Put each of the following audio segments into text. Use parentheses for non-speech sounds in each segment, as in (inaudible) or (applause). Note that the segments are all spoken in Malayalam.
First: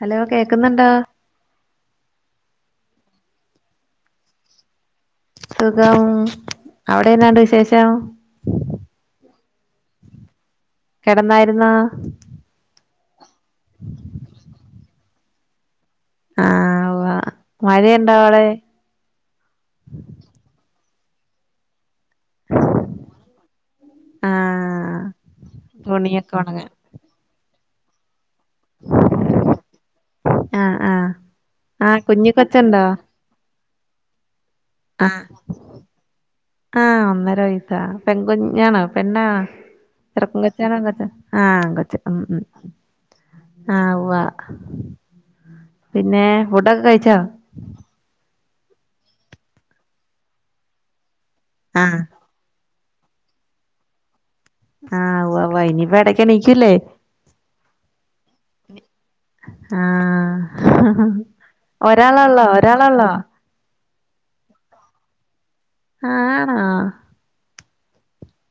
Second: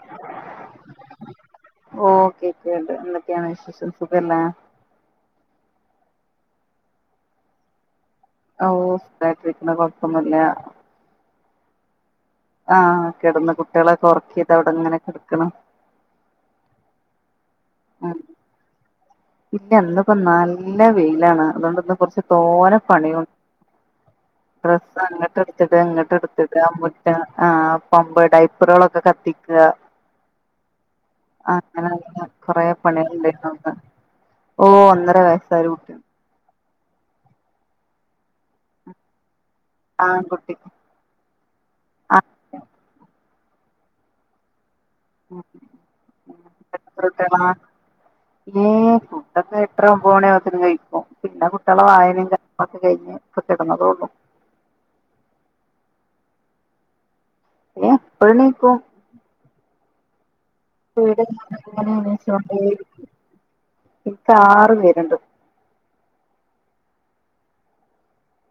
ഹലോ കേക്കുന്നുണ്ടോ ഓഹ് കേക്കണ് ണ്ട് ന്തൊക്കെയാണ് വിശേഷം സുഖല്ലേ സുഖം അവടെന്നാണ്ട് വിശേഷം ഓഹ് സുഖായിട്ടിരിക്ക്ണ് കൊഴപ്പൊന്നുല്ല കെടന്നാരുന്നാ ആഹ് കെടന്ന് കുട്ട്യേളൊക്കെ ഒറക്കി ദാ വ്‌ടെങ്ങനെ കെടക്കണ് ആഹ് ഉവ്വാ മഴയ്ണ്ടോ ഉം അവടെ ഇല്ല ന്നിപ്പം നല്ല വെയിലാണ് അതുകൊണ്ടന്ന് കൊറച്ച് തോനെ പണിയൊൺ ഡ്രസ് ആഹ് അങ്ങിട്ടെട്ത്തിടാ തുണിയൊക്കെ ഇങ്ങട്ടെട്ത്തിടാ ഉണങ്ങാൻ മു ആഹ് പമ്പ് ഡൈപ്പറുകളൊക്കെ കത്തിക്കാ ആഹ് ആഹ് അങ്ങനെ ആഹ് പിന്നെ കുഞ്ഞി കൊറേ കൊച്ചുണ്ടോ പണ്യേള്ണ്ടാരുന്ന് ഇന്ന് ഓഹ് ഒന്നര ആഹ് വയസ്സായൊര് കുട്ടിണ്ട് ആഹ് ഒന്നര വൈസാ പെൺകുഞ്ഞാണോ പെണ്ണാണോ ആൺകുട്ടി ചെറക്കകൊച്ചാ പെൺകൊച്ചാ ആഹ് ആങ്കോച്ച് ഉം ഉം ആഹ് ആഹ് ഉവ്വാ (unintelligible) ഉം ഫുഡാക്കെ എട്ടരഒമ്പമണിയാവുമ്പോതെന് കഴിക്കും പിന്നെ കുട്ട്യേള ആഹ് വായനെ കാ ഒക്കെ കഴിഞ്ഞ് ഇപ്പോ കെടന്നതേ ഒള്ളു ആഹ് ഉവ്വാ ഉവ്വാ ഇനിപ്പ എടക്കെണിക്കൂല്ലേ (unintelligible) പ്പണിക്കു ആഹ് ഇങ്ങനെ ഒരാളള്ളോ ഒരാളള്ളോ ഇക്കാറു പേര്ണ്ട് ആണോ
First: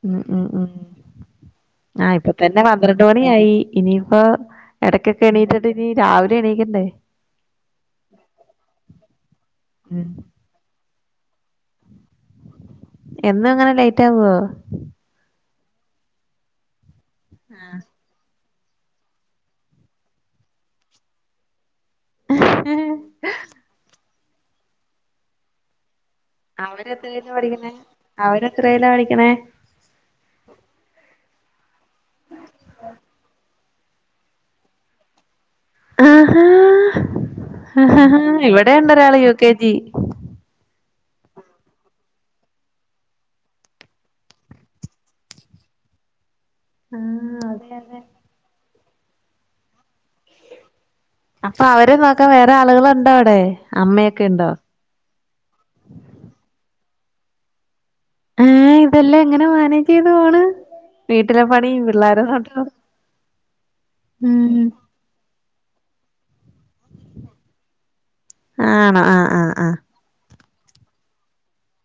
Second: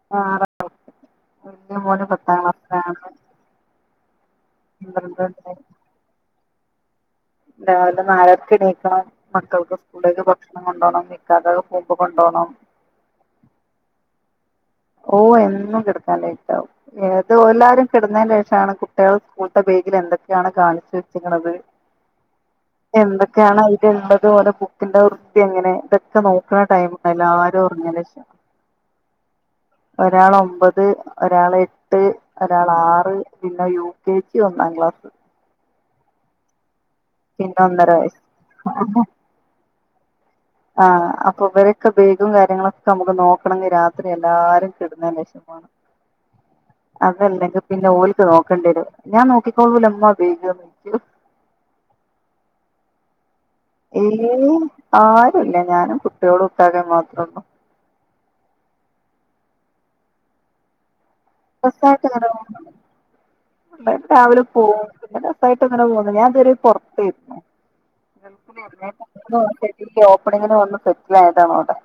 ഉം ആറ് ഉം വല്യ മോന് ആഹ് ഇപ്പോ പത്താം തന്നെ പ ന്ത്രണ്ട് ക്ലാസ്സിലാണ് മണിയായി ഇനിയിപ്പോ എടയ്ക്കൊക്കെ പന്ത്രണ്ട് എണീറ്റ്ട്ട് ഇനി രാവിലെ എണീക്കണ്ടേ രാവിലെ നാലരക്ക്ണീക്കണം മക്കൾക്ക് സ്കൂളിലേക്ക് ഭക്ഷണം കൊണ്ടോണം ഇക്കാക്കക്ക് പോക്മ്പോ കൊണ്ടോണം എന്നുങ്ങനെ ലേറ്റ് ആവോ ഓഹ് എന്നും കെടക്കാൻലേറ്റാവും ഏതോ എല്ലാരും കെടന്നെ ഷാണ് കുട്ട്യാൾ സ്കൂള്ത്ത ബേഗിൽ എന്തൊക്കെയാണ് കാണിച്ചു വെച്ചിക്ക്ണത് ഏ എന്തൊക്കെയാണ് അയിലള്ളത് ഓലെ ബുക്കിന്റെ വൃത്തി എങ്ങനെ ഇതൊ ക്കെ നോക്കണ ടൈമാ എല്ലാരുറങ്ങനേഷം ത്രെലാ പടിക്കണേ ഒരാള് ഒമ്പത്, ഒരാള് എട്ട്, ഒരാള് ആറ് പിന്നെ യു കെ ജി ഒന്നാ ക്ലാസ് ആഹാ പിന്നെ ഒന്നര വയസ്സ് ഇവിടെണ്ടരാള് യു കെ ജി ആഹ് അപ്പോ ഇവരൊക്കെ ബേഗ് കാര്യങ്ങളൊക്കെ നമ്ക്ക് നോക്കണങ്കി രാത്രി എല്ലാരും കെടന്ന് ഷേമാണ് ആഹ് അതെ അതല്ലെങ്കിപിന്നെ അതെ ഓൽക്ക് നോക്കണ്ടേരും ഞാൻ നോക്കിക്കോളുല്ലെ മ്മാ ബേഗ് ന്ന് അപ്പ അവരെ നോക്കാൻ വേറെ ആളുകളുണ്ടോ അവടെ ഏയ് ആരുല്ല ഞാനും കുട്ട്യേളും ഇക്കാകേം മാത്രേള്ളൂ ഏഹ് ഇതെല്ലാം എങ്ങനെ മാനേജ് ചെയ്ത് പോണ് വീട്ടിലെ പണി പിള്ളോരെ നോട്ടം പിള്ളേര് രാവിലെ പോവും പിന്നെ രസായിട്ട് അങ്ങനെ പോണ് ഞാൻതുവരെ പൊറത്തേര്ന്നു ആണോ ആഹ് ആഹ് ആഹ് (inaudible) ഓപ്പണിങ്ങിന് വന്ന് സെറ്റിലായതാണവടെ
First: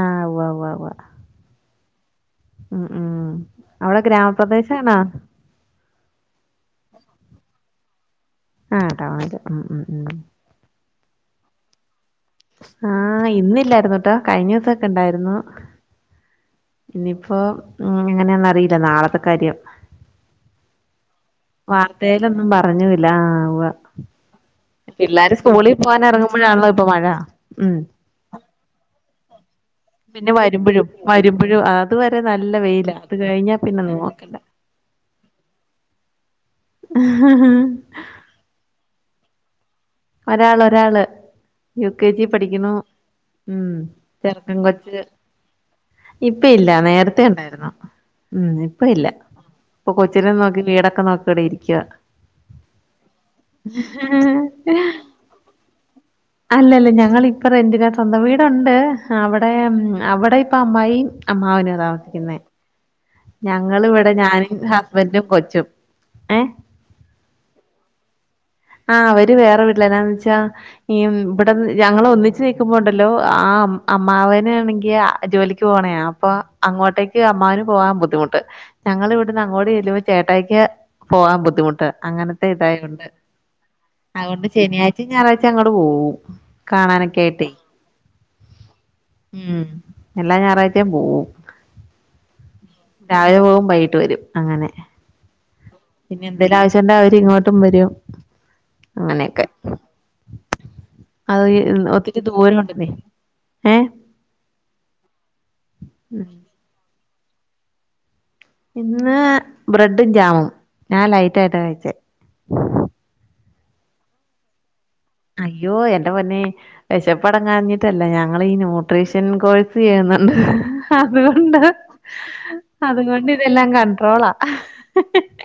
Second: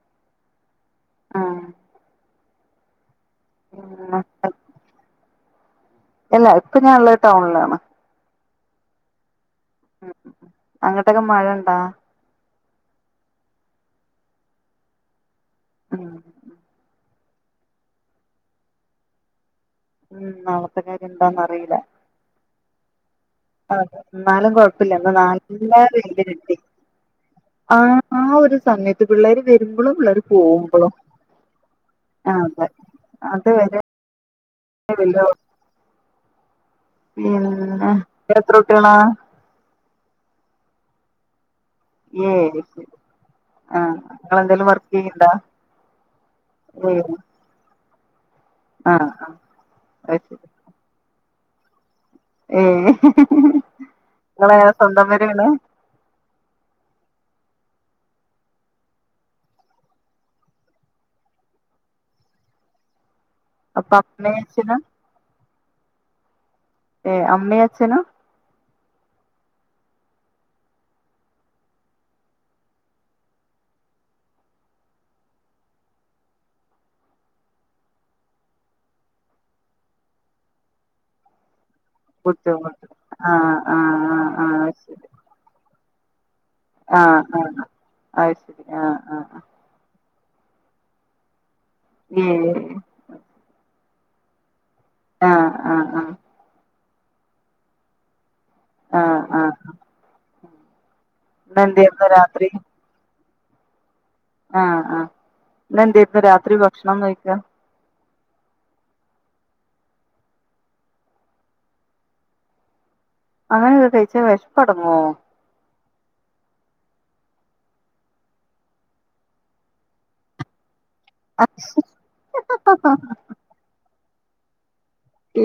ആഹ് ഉവ്വാ ഉവ്വാ ഉവ്വാ ആഹ് ആഹ് അവടെ ഉം ഗ്രാമപ്രദേശാണോ എല്ല ഇപ്പോ ഞാള്ളത്ടൗണിലാണ് ആഹ് ടൗണില് ഉം ഉം ഉം അങ്ങട്ടൊക്കെ മഴണ്ടാ ആഹ് ഇന്നില്ലായിരുന്നു ട്ടോ കഴിഞ്ഞീസൊക്കെണ്ടായിരുന്നു ആഹ് ഇനിപ്പോ എങ്ങനെയന്നറിയില്ല നാളത്തെ കാര്യം ഉം നളത്തക്കാര്യം എന്താന്ന വാർത്തയിലൊന്നും പറഞ്ഞുവില്ല. ആഹ് ക്കുവാ എന്നാലും കൊഴപ്പില്ല ഇന്ന് പിള്ളാര് നല്ല സ്കൂളിൽ പോകൻ വെയില് കിട്ടി ഇറങ്ങുമ്പോഴാണല്ലോ ഇപ്പൊ മഴ ഉം ആഹ് ആ ഒരു സമയത്ത് പിള്ളേര് വരുമ്പളും പിള്ളേര് പിന്നെ വരുമ്പഴും പോകുമ്പളും വരുമ്പഴും അതുവരെ നല്ല വെയില അത് കഴിഞ്ഞാൽ വരെ പിന്നെ നോക്കണ്ട (unintelligible) പിന്നെ ക്ക്‌ എത്ര കുട്ടിയോളാ ഒരാളോരാള് യു കെജി പഠിക്ക്‌ണു ഏഴ് ഉം ആഹ് നിങ്ങളെന്തേലും വർക്ക് ചെറ്ക്കൻങ്കൊച്ച് ചെയ്യ്ണ്ടാ ഇപ്പ ഇല്ല ഏഹ് നേരത്തെ ണ്ടായിര്ന്നു ഉം ഇപ്പ ഇല്ല ആഹ് ആഹ് ഇപ്പൊ അത് കൊച്ചിനേം ശരി നോക്കി വീടൊക്കെ നോക്കിയിവിടെ ഇരിക്കുവ ഏഹ് ങ്ങളെ ങ്ങളെ സ്വന്തം പേരെണ് (inaudible) അല്ലല്ല ഞങ്ങളിപ്പ റെന്റിനാ സ്വന്തം വീടുണ്ട് അവിടെ അവിടെ ഇപ്പ അമ്മായി അമ്മാവിനോ താമസിക്കുന്നെ ഞങ്ങള് അപ്പൊ വ്ടെ അമ്മേം ഞാനും അച്ഛനും ഹസ്ബൻറും കൊച്ചും ഏഹ് ഏഹ് അമ്മി അച്ഛനും ആഹ് അവര് വേറെ വീട്ടില എന്നാ ന്ന് വെച്ചാ ഈ ഇവിടെ ഞങ്ങളൊന്നിച്ച് നൽക്കുമ്പോ ഒണ്ടല്ലോ ആ അമ്മാവനണെങ്കിൽ ജോലിക്ക് പോണയാ അപ്പൊ അങ്ങോട്ടേക്ക് അമ്മാന് പോകാൻ ബുദ്ധിമുട്ട് ഞങ്ങൾ ഇവിടുന്ന് അങ്ങോട്ട് ചെല്ലുമ്പോ ചേട്ടായ്ക്ക് പോവാൻ ബുദ്ധിമുട്ട് അങ്ങനത്തെ കുട്ടിയും കുട്ടിയും ഇതായൊണ്ട് ആഹ് ആഹ് അത്ങ്ങൊണ്ട് ശനിയാഴ്ചയും ഞായറാഴ്ച അങ്ങോട് പോകും കാണാനൊക്കെ ആഹ് ആയിട്ടേ ആഹ് അത് ശരി ആഹ് ആഹ് അത് ശരി ആഹ് ആഹ് ഉം എല്ലാ ഞായറാഴ്ചയും പോവും യേഹ് രാവിലെ പോകും വൈകിട്ട് വരും അങ്ങനെ ആഹ് ആഹ് ആഹ് പിന്നെ എന്തേലും ആവശ്യണ്ടെ അവരി ങ്ങോട്ടും വരും ആഹ് ആഹ് അങ്ങനെയൊക്കെ ആഹ് അത് ഇന്നെന്തേര്ന്നു ഒത്തിരി രാത്രി ദൂരോണ്ടെന്നേ ആഹ് അഹ് ന്ന് ന്തേയ്‌ക്കും രാത്രി ഭക്ഷണം കഴിക്കാ ഇന്ന് ബ്രെഡും, ജാമും. ഞാൻ ലൈറ്റ് ആയിട്ടാ കഴിച്ചേ അങ്ങനെയൊക്കെ കഴിച്ചാ വെഷ്പ്പടങ്ങോ അയ്യോ എന്റെ പൊന്നേ വെഷപ്പടങ്ങാഞ്ഞിട്ടല്ല ഞങ്ങളീ ന്യൂട്രീഷൻ കോഴ്സ് ചെയ്യുന്നുണ്ട് അതുകൊണ്ട് അതുങ്ങൊണ്ട് ഇതെല്ലാം കണ്ട്രോളാ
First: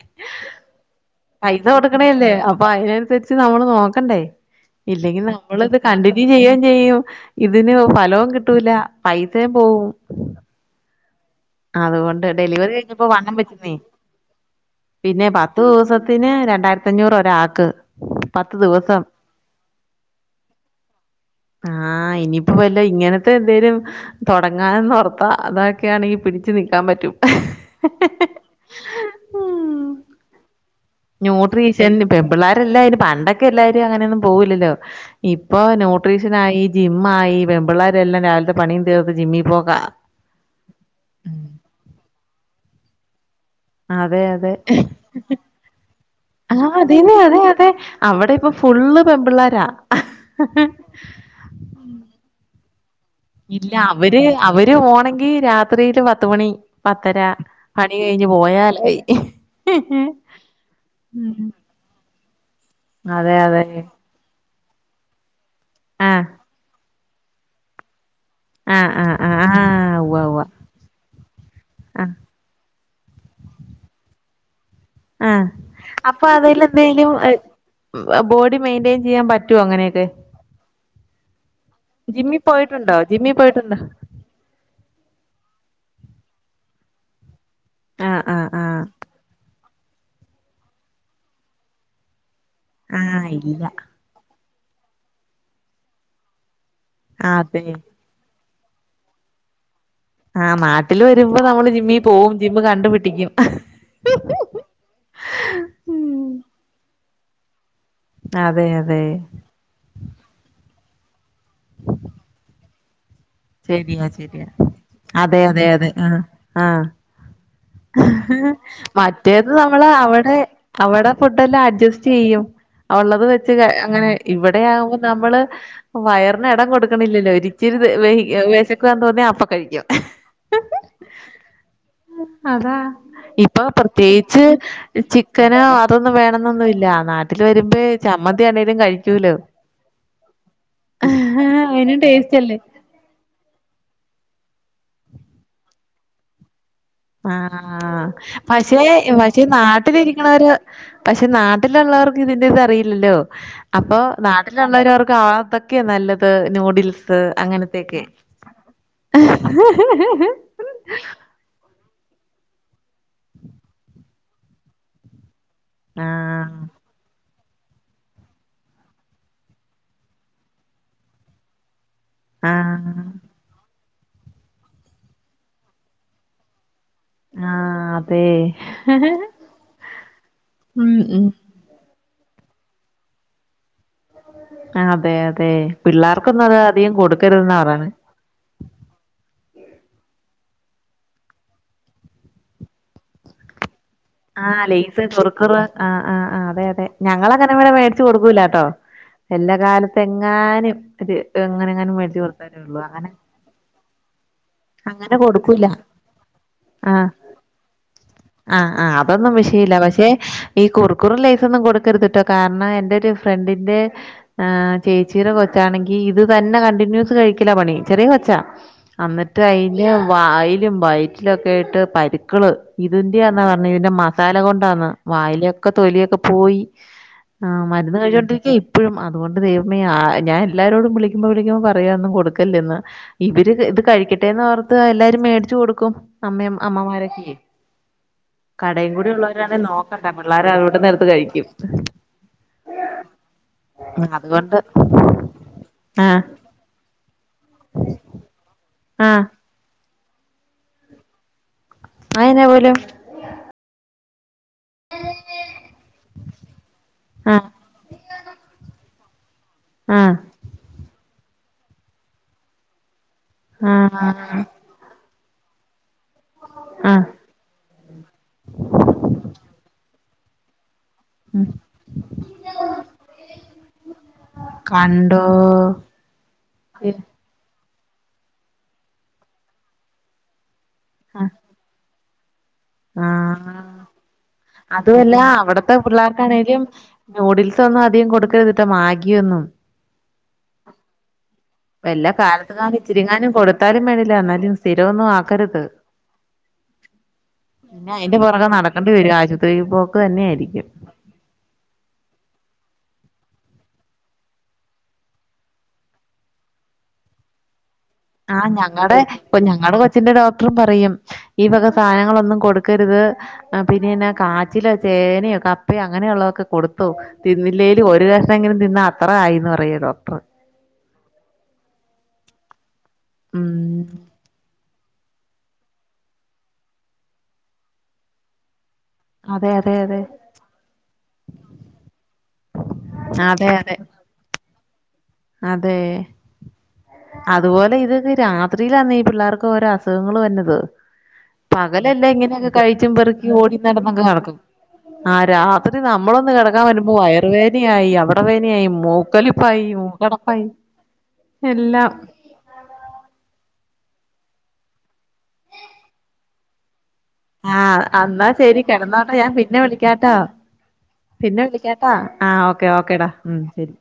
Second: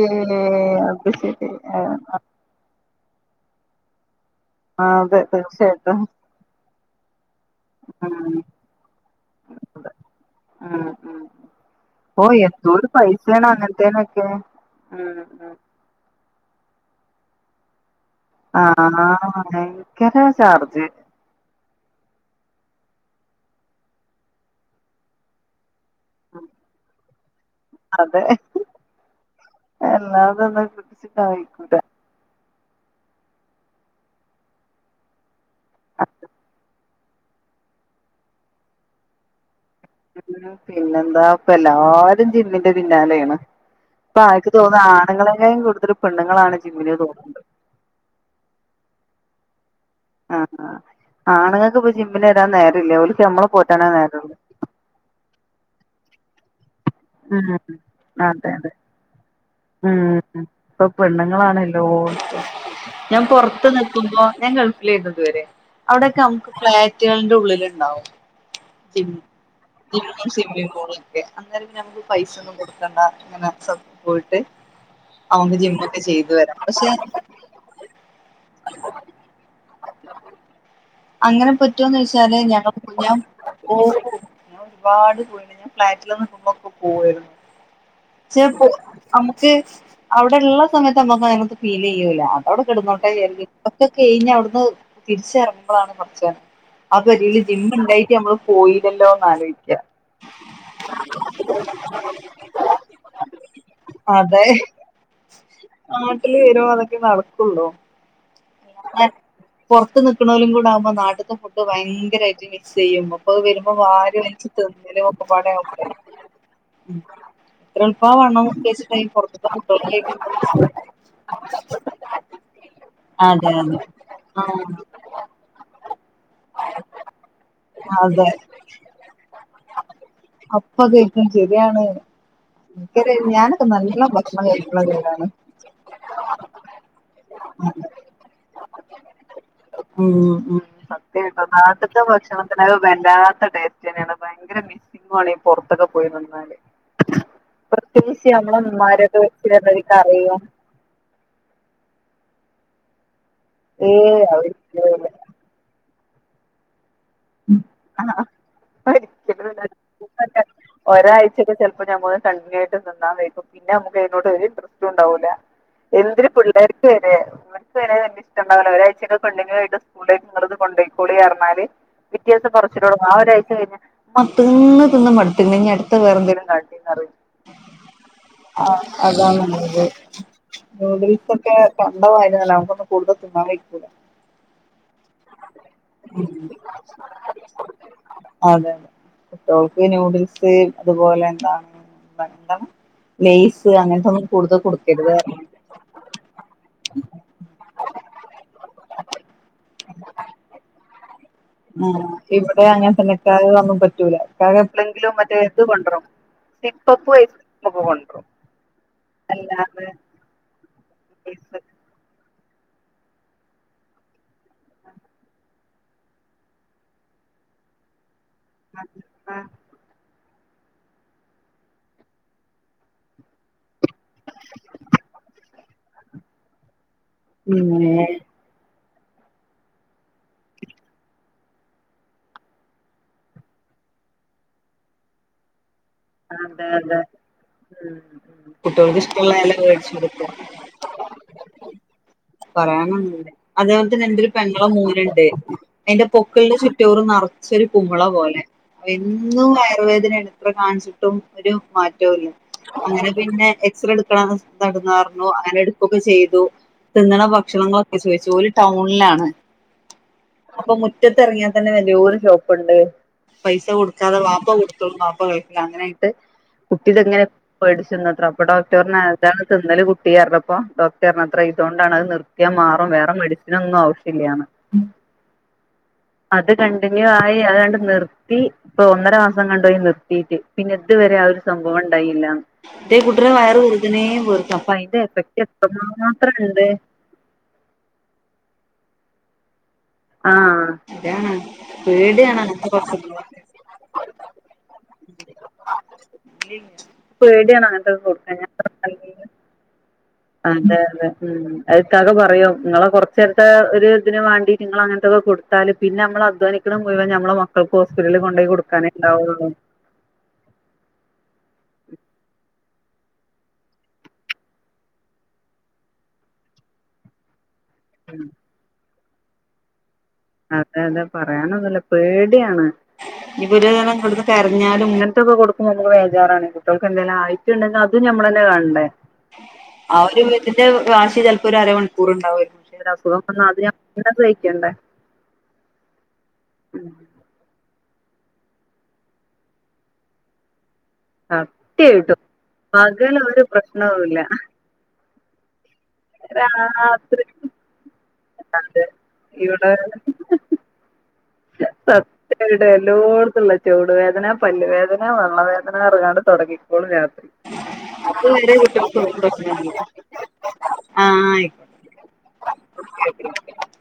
ഏഹ് അത് ശരി പൈസ ആഹ് കൊടുക്കണല്ലേ അപ്പൊ അയിനനുസരിച്ച് നമ്മൾ നോക്കണ്ടേ അതെ ഇല്ലെങ്കിൽ നമ്മളിത് തീർച്ചയായിട്ടും കണ്ടിട്ട് (unintelligible) ചെയ്യേം ചെയ്യും ഇതിന് ഫലവും ആഹ് കിട്ടൂല്ല പൈസേം പോവും ആഹ് ആഹ് ഓ അതുകൊണ്ട് ഡെലിവറി എന്തോരു കഴിഞ്ഞപ്പോ വണ്ണം പൈസയാണ് വച്ചന്നേ അങ്ങനത്തേനൊക്കെ പിന്നെ പത്തു ദിവസ പിന്നെ രണ്ടായിരത്തഞ്ഞൂറ് ഒരാൾക്ക് ആഹ് ആഹ് ഭയങ്കര ചാർജ് ആഹ് ഇനിയിപ്പോ വല്ലോ ഇങ്ങനത്തെ എന്തേലും തൊടങ്ങാനന്ന് ഒർത്ത അത ഒക്കെ ആണെങ്കി പിടിച്ചു നിക്കാൻ പറ്റും അതെ ഉം എല്ലാതൊന്നും പിട്ച്ച് ക്കാം വെയ്ക്കൂല പെൺപിള്ളേരെല്ലാം അതിന് പണ്ടൊക്കെ എല്ലാരും അങ്ങനെയൊന്നും പോവില്ലല്ലോ ഇപ്പൊ ന്യൂ ട്രീഷനായി ജിം ആയി പെമ്പിള്ളേരെല്ലാം രാവിലത്തെ പണിയും തീർത്ത് ജിമ്മിൽ പോക്കാ (inaudible) പിന്നെന്താ ഇപ്പ എല്ലാരും ജിമ്മിന്റെ പിന്നാലെയാണ് ഇപ്പൊ അതെ ആനിക്ക് അതെ തോന്നുന്നു ആണുങ്ങളെക്കായും കൂടുതൽ പെണ്ണുങ്ങളാണ് ആഹ് ജിമ്മിന് അതന്നെ തോന്നുന്നുണ്ട് അതെ അതെ അവെടെ ഇപ്പൊ ഫുള്ള് പെൺമ്പിള്ളാരാ ആണ്ങ്ങക്ക്‌ പ്പ ജിമ്മിന് രാൻ നേരല്ല നമ്മളെ ഇല്ല പോറ്റാനേ അവര് നേരള്ളൂ അവര് വോണെങ്കി രാത്രിയില് പത്തുമണി പത്തര പണി ഉം കഴ്ഞ് അതെ അതെ പോയാലായി ലോ ഞാൻ അതെ അതെ പൊറ്ത്ത് നിക്കുമ്പോ ഞാൻ ഗൾഫിലെനു ത് വരെ അവ്ടോക്കെ ആഹ് നമുക്ക് ഫ്ലാറ്റുകള്ന്റെ ഉള്ളില് ണ്ടാവും ആഹ് ആഹ് ആഹ് ആഹ് (inaudible) ഉവ്വ ഉവ്വ ഞമക്ക് ആഹ് പൈസ ഒന്നും കൊടുക്കണ്ട ഇങ്ങനെ പോയിട്ട് ആഹ് നമുക്ക് ജിമ്മൊക്കെ അപ്പ ചെയ്തു വരാം പക്ഷെ അതിലെന്തെങ്കിലും ബോഡി മെയിന്റെൻ ചെയ്യാൻ പറ്റുവോ അങ്ങനെയൊക്കെ അങ്ങനെ പറ്റോന്നൊയ്ച്ചാല് ജിമ്മി പോയിട്ടുണ്ടോ (unintelligible) ഞാൻ ജിമ്മി പോയിട്ടുണ്ടോ ഒരുപാട് പോയിണ്ട് ഞാൻ ഫ്ലാറ്റിൽന്ന്ക്കുമ്പോക്കെ പോവായിരുന്നു ആഹ് ആഹ് ചെപ്പോ ആഹ് മുക്ക് അവിടെള്ള സമയത്ത് നമ്മക്ക് (unintelligible) ഫീലെയ്യൂല അവിടെ കെടന്നൊട്ടേ (unintelligible) ആഹ് ഇല്ല (unintelligible) കെഴ്ഞ്ഞ വ്ട്ന്ന് തിരിച്ചറുമ്പഴാണ് കൊറ്ച്ച് ആ, (unintelligible) അതെ ജിമ്മിണ്ടായി ഞമ്മള് പോയിലെല്ലോന്ന് ആലോയ്ക്കാ ആഹ് നാട്ടില് വരുമ്പോ നമ്മള് ജിമ്മി പോവും ജിമ്മ് കണ്ട് പിടിക്കും അതെ നാട്ടില് വരുവാനേങ്കി നടക്കുള്ളൂ അതെ അതെ ഞാൻ പൊറ്ത്ത് നിക്ക്‌ണോലും കൂടെ ആകുമ്പോ നാട്ട്ത്തെ ഫുഡ് ഭയങ്കരായിട്ട് മിക്സ് ചെയ്യുമ്പം പ്പൊ വരുമ്പോ ശരിയാ വാരി ശരിയാ വലിച്ച് അതെ തിന്നലോക്കെപ്പാടെ അതെ (inaudible) അതെ ആഹ് ആഹ് മറ്റേത് നമ്മള് അവിടെ അവിടെ ഫുഡെല്ലാം അഡ്ജസ്റ്റ് ചെയ്യും അ ഉള്ളത് വെച്ച് അങ്ങനെ ആഹ് ഇവിടെയാവുമ്പ നമ്മള് വയർ ന്ന് എടം കൊട്ക്ക്‌ണില്ലല്ലോ ഒരിചിരി വേയ് അതെ വിശക്കു ആ തോന്നിയാൽ അപ്പം കഴിക്കും അപ്പ കേക്കും ശരിയാണ് അതാ എനിക്കൊരു ഇപ്പ ഞാനൊക്കെ നല്ല ഭക്ഷണം പ്രത്യേകിച്ച് കഴിക്കുന്ന പേരാണ് ചിക്കനോ അതൊന്നും വേണംന്നൊന്നുല്ല നാട്ട ട്ട്ല് വരുബെ ചമ്മന്തിയാണെലും കഴിക്കൂലോ ഉം ഉം സത്യട്ടോ അയിനും നാട്ട്ത്തെ ടേസ്റ്റ് അല്ലേ ഭക്ഷണത്തിനെ വല്ലാത്ത ടേസ്റ്റ് ന്നെയാണ് ഭയങ്കര മിസ്സിങ്ങാണ് ഈ പൊറ്ത്തൊക്കെ പോയിനിന്നാല് ആഹ് പഷേ ഉമ്മാരൊക്കെ പഷേ വെച്ച് തരുന്ന ഒരു കറിയും നാട്ടിലിരിക്കണര് പക്ഷെ നാട്ടിലുള്ളവർക്ക് ഇതിന്റെ ഇത് അറിയില്ലല്ലോ അപ്പൊ ഏയ് അത് നാട്ടിലുള്ളവരവർക്ക് ആതൊക്കെ നല്ലത് നൂഡിൽസ് ത്ത് അങ്ങനത്തെക്കെ ആ ആ ഒരിക്കലുല്ല (unintelligible) എന്ത് ര് ആഹ് പിള്ളേർക്ക് വെരെ ത് വെരെ എന്റെ ഷ്ടണ്ടാവൂല ഒരായ്ച്ചക്കെ കൊണ്ടെങ്കി (unintelligible) റഞ്ഞാല് വ്യത്യാസം കൊറച്ട്ടൊളൂ ആഹ് ആ ഒരാഴ്ച കഴിഞ് അ തിന്ന് തിന്ന് മട്ത്ത്ക്ക്‌ണ് ഇനി അട്ത്ത വേറെ ന്തെങ്കിലും കാട്ടിത്തറ ആഹ് അതെ ആഹ് അതാണ്ല്ലത് ഉം ഉം നൂഡിൽസൊക്കെ കണ്ട മാതിരിയല്ല നമുക്കൊക്കെ കൂടുതൽ തിന്നാം വെയ്കുല അതെ അതെ ഉം പിള്ളാർക്കൊന്നും അത് അധികം കൊടുക്കരുതെന്നാ പറണേ അതെ അതെ കുട്ടോൾക്ക് ന്യുഡിൽസ് അതുപോലെ എന്താണ് വന്ണ്ടം ലേസ് അങ്ങനത്തെ ഒന്നും ആഹ് ലെയ്സ് കുറുക്കുറ് ആഹ് ആഹ് ആഹ് അതെ അതെ ഞങ്ങള ങ്ങനെ ഇവിടെ മേട്ച്ച് കൊടുക്കൂലട്ടോ എല്ല കാലത്ത് എങ്ങാനും അ എങ്ങനെ അങ്ങനെ ആഹ് മേട്ച് കൊട്ത്താലെ ഇവിടെ ഒള്ളൂ അങ്ങനെ തന്നെ ഇക്കാക്ക് ഒന്നും പറ്റൂല ഇക്കാക്ക് എപ്പളെങ്കിലും അങ്ങനെ മറ്റേ ഇത് കൊടുക്കൂല്ല കൊണ്ടരും ആഹ് സിപ്പപ്പും ഐസ്ക്രീമും ഒക്കെ കൊണ്ടരും ആഹ് ആഹ് അപ്പം ന്നും വിഷയില്ല അല്ലാതെ പക്ഷെ ഈ കുറ്ക്കുറും ലേസ്. ലെയ്സൊന്നും കൊടുക്കരുത്ട്ടോ. കാരണം എന്റെ ഒരു ഫ്രണ്ടിന്റെ ആഹ് ചേച്ചീടെ കൊച്ചാണെങ്കി ഇത് തന്നെ കണ്ടിന്യൂസ് കഴിക്കലാ പണി ചെറിയ കൊച്ചാ. ആ, അന്നിട്ട് അയിന്റെ വായി ല് വയ്റ്റിലക്കായിട്ട് പരുക്കള് ഇതിന്റെ ന്നാ ർഞ്ഞേ തിൻ്റെ മ സാല കൊണ്ടാന്ന വായിലൊക്കെ തൊലിയൊക്കെ പോയി ആ മരുന്ന് പിന്നെ കഴിഞ്ഞോണ്ടി ഇപ്പഴും അതുകൊണ്ട് ദൈവമേ ആ ഞാൻ എല്ലാരോടും വിളിക്കുമ്പോ വിളിക്കുമ്പോ പറയും അതൊന്നും കൊടുക്കല്ലന്ന്. ഇവര് ഇത് കഴിക്കട്ടെന്ന് ഓർത്ത് എല്ലാരും മേടിച്ചു കൊടുക്കും അമ്മയും അതെ അതെ അമ്മമാരൊക്കെ ഉം കടയും കുട്ടികൾക്ക് കൂടി ഇഷ്ടമുള്ള എല്ലാം ഉള്ളവരാണെങ്കി മേടിച്ചു നോക്കണ്ട. കൊടുക്കുക പിള്ളേർ അവിടെന്ന്ടുത്ത് കഴിക്കും. പറയാനാ അതേപോലെത്തെ ഉം, എൻ്റെരു അതുകൊണ്ട് പെങ്ങളെ മോന്ണ്ട്. അയ്ന്റെ ആഹ് പൊക്ക്ളിന്റെ ചു റ്റോറ് നർച്ചൊരു കുമള പോലെ അ ആഹ് എന്നും വയർവേദനാണ്. എത്ര കാണിച്ചിട്ടും ഒരു മാറ്റോല്ല. അതെന്നാ പോലും അങ്ങനെ പിന്നെ എക്സറേ എട് ക്കണോ നട്ന്നാര്ന്നു. അങ്ങനെ ഇട്ക്കൊക്കെ ചെയ്തു. തിന്നണ ആഹ് ഭക്ഷണങ്ങളൊ ക്കെ ചോയ്ച്ചു. ഓല് ടൗൺലാണ്. ആഹ് അപ്പൊ മുറ്റത്തെർങ്ങിയാ തന്നെ വല്ല്യാരു ഷോപ്പ്ണ്ട്. പൈസ കൊടുക്കാതെ ആഹ് വാപ്പ കൊ ടുക്കും ബാപ്പ ഗൾഫിലാ അങ്ങനെ കുട്ടി ആഹ് ഇതെങ്ങനെ പേടിച്ചുന്നത്ര അപ്പൊ ഡോക്ടർ പർഞ്ഞ് ഏതാണ് തിന്നല് കു ട്ടീർഞ്ഞപ്പോ ഡോ ക്ടർ ഞ്ഞത്രെ ഇതൊണ്ടാണ് അത് നിർത്തിയാ മാറും വേറെ മെഡിസിനൊന്നും ആവശ്യല്ലാന്ന്. കണ്ടോ ആഹ് അത് കണ്ടിന്യൂ ആയി അത്ണ്ട് നിർത്തി പ്പൊ ഒന്നര മാസം എങ്ങണ്ടായി നിർത്തിട്ട്. പിന്നെ ഇതുവരെ ആ ഒര് സംഭവം ഇണ്ടായില്ലാന്ന്. ഇതേ കുട്ടിൻ്റെ വയർ ആഹ് വെർതനേ വീർക്ക അപ്പ അയ്ന്റെ അതുവല്ല എഫക്റ്റ് എത്ര മാത്രംണ്ട്. ന്യൂഡിൽസൊന്നും അധികം കൊടുക്കരുത്ട്ടാ മാഗിയൊന്നും ആഹ് താണ് വല്ലാ കാലത്ത്ങ്ങാനും ഇച്ചിരിങ്ങാനും കൊടുത്താലും വേണ്ടില്ല. എന്നാലും സ്ഥിരമൊന്നും ആക്കരുത്. പേടിയാണ് അങ്ങൻത്തെക്കെ കൊട് പൊറകെ നടക്കണ്ടി വരും ആശുപത്രിപ്പോ അതെ അതെ ഉം. അയ് ഇക്കാക്ക പറയും ഇങ്ങളെ കൊർച്ചേരത്തെ ഒരു ഇതിന് വാണ്ടിട്ട് ഇങ്ങളങ്ങൻത്തൊക്കെ കൊട്ത്താല് പിന്നെ അമ്മള് അധ്വാനിക്ക ക്ക്ണ മുഴുവൻ നമ്മളെ മക്കൾക്ക് ഹോസ്പിറ്റലിൽ കൊണ്ടേ കൊട്ക്കാനേ ഇണ്ടാവുള്ളൂ. ത്തിന്റെ ഡോക്ടറും പറയും ഈ വക സാനങ്ങളൊന്നും കൊടുക്കര്ത്. ആ പിന്നെ കാച്ചിലോ ചേനയോ കപ്പയോ അങ്ങനെയുള്ളക്കെ കൊടു ത്തു തിന്നില്ലേല് ഒരു കഷ്ണെങ്കിലും തിന്നാ അത്ര ആയിന്ന് പറയും ഡോക്ടർ അതെ അതെ പറയാനൊന്നുല്ല പേടിയാണ് ന്ന് ഉം (unintelligible) കരഞ്ഞാലും ഇങ്ങൻത്തൊക്കെ കൊടുക്ക്മ്പാ നമ്മക്ക് ബേജാറാണ്. കുട്ടൾക്കെന്തേലും ആയിട്ട്ണ്ടെങ്കി അതും നമ്മളെന്നെ കാണണ്ടേ. അതെ അതെ അതെ ആഹ് ഒരു വീട്ട്ന്റെ വാശി ചെൽപ്പോ ഒര് അര മണിക്കൂർ ഇണ്ടാവൊയ്ക്കും. പക്ഷെ ഒരസുഖം വന്ന അതെ അ അതെ ഷണം കഴിക്കണ്ടേ. അതെ അതുപോലെ ഇത് രാത്രിയിലാന്നേ ഈ പിള്ളേർക്ക് ഓരോ അസുഖങ്ങള് വര്ന്നത് സത്യായിട്ടും പകലല്ലാംങ്ങനെയൊക്കെ കഴിച്ചും പകല് പെറുക്കി ഒരു ഓടി നടന്നൊക്കെ പ്രശ്നവുമില്ല നടക്കും ആ രാ ത്രി നമ്മളൊന്ന് കെടക്കാൻ വരുമ്പോ രാത്രി വയറ് വേനയായി അവിടെ വേനയായി വരെ മൂക്കലിപ്പായി ഇവിടെ പൈ എല്ലാം. ട്ട എല്ലോട്ത്തുംള്ള ചൗടു വേദന പല്ലുവേദന പള്ള വേദന അർഞ്ഞ് ങ്ങാണ്ട് തൊട്ങ്ങിക്കോളും രാത്രി ആഹ് അത് അന്നാ വരെ ശെരി കുട്ടികൾക്ക് ഒരു കെടന്നോട്ടെ ഞാൻ പിന്നെ പ്രശ്നവുമില്ല വിളിക്കാട്ടോ പിന്നെ ആഹ് വിളിക്കാട്ടാ ആ ഓക്കെ ഓക്കേടാ ഉം ശെരി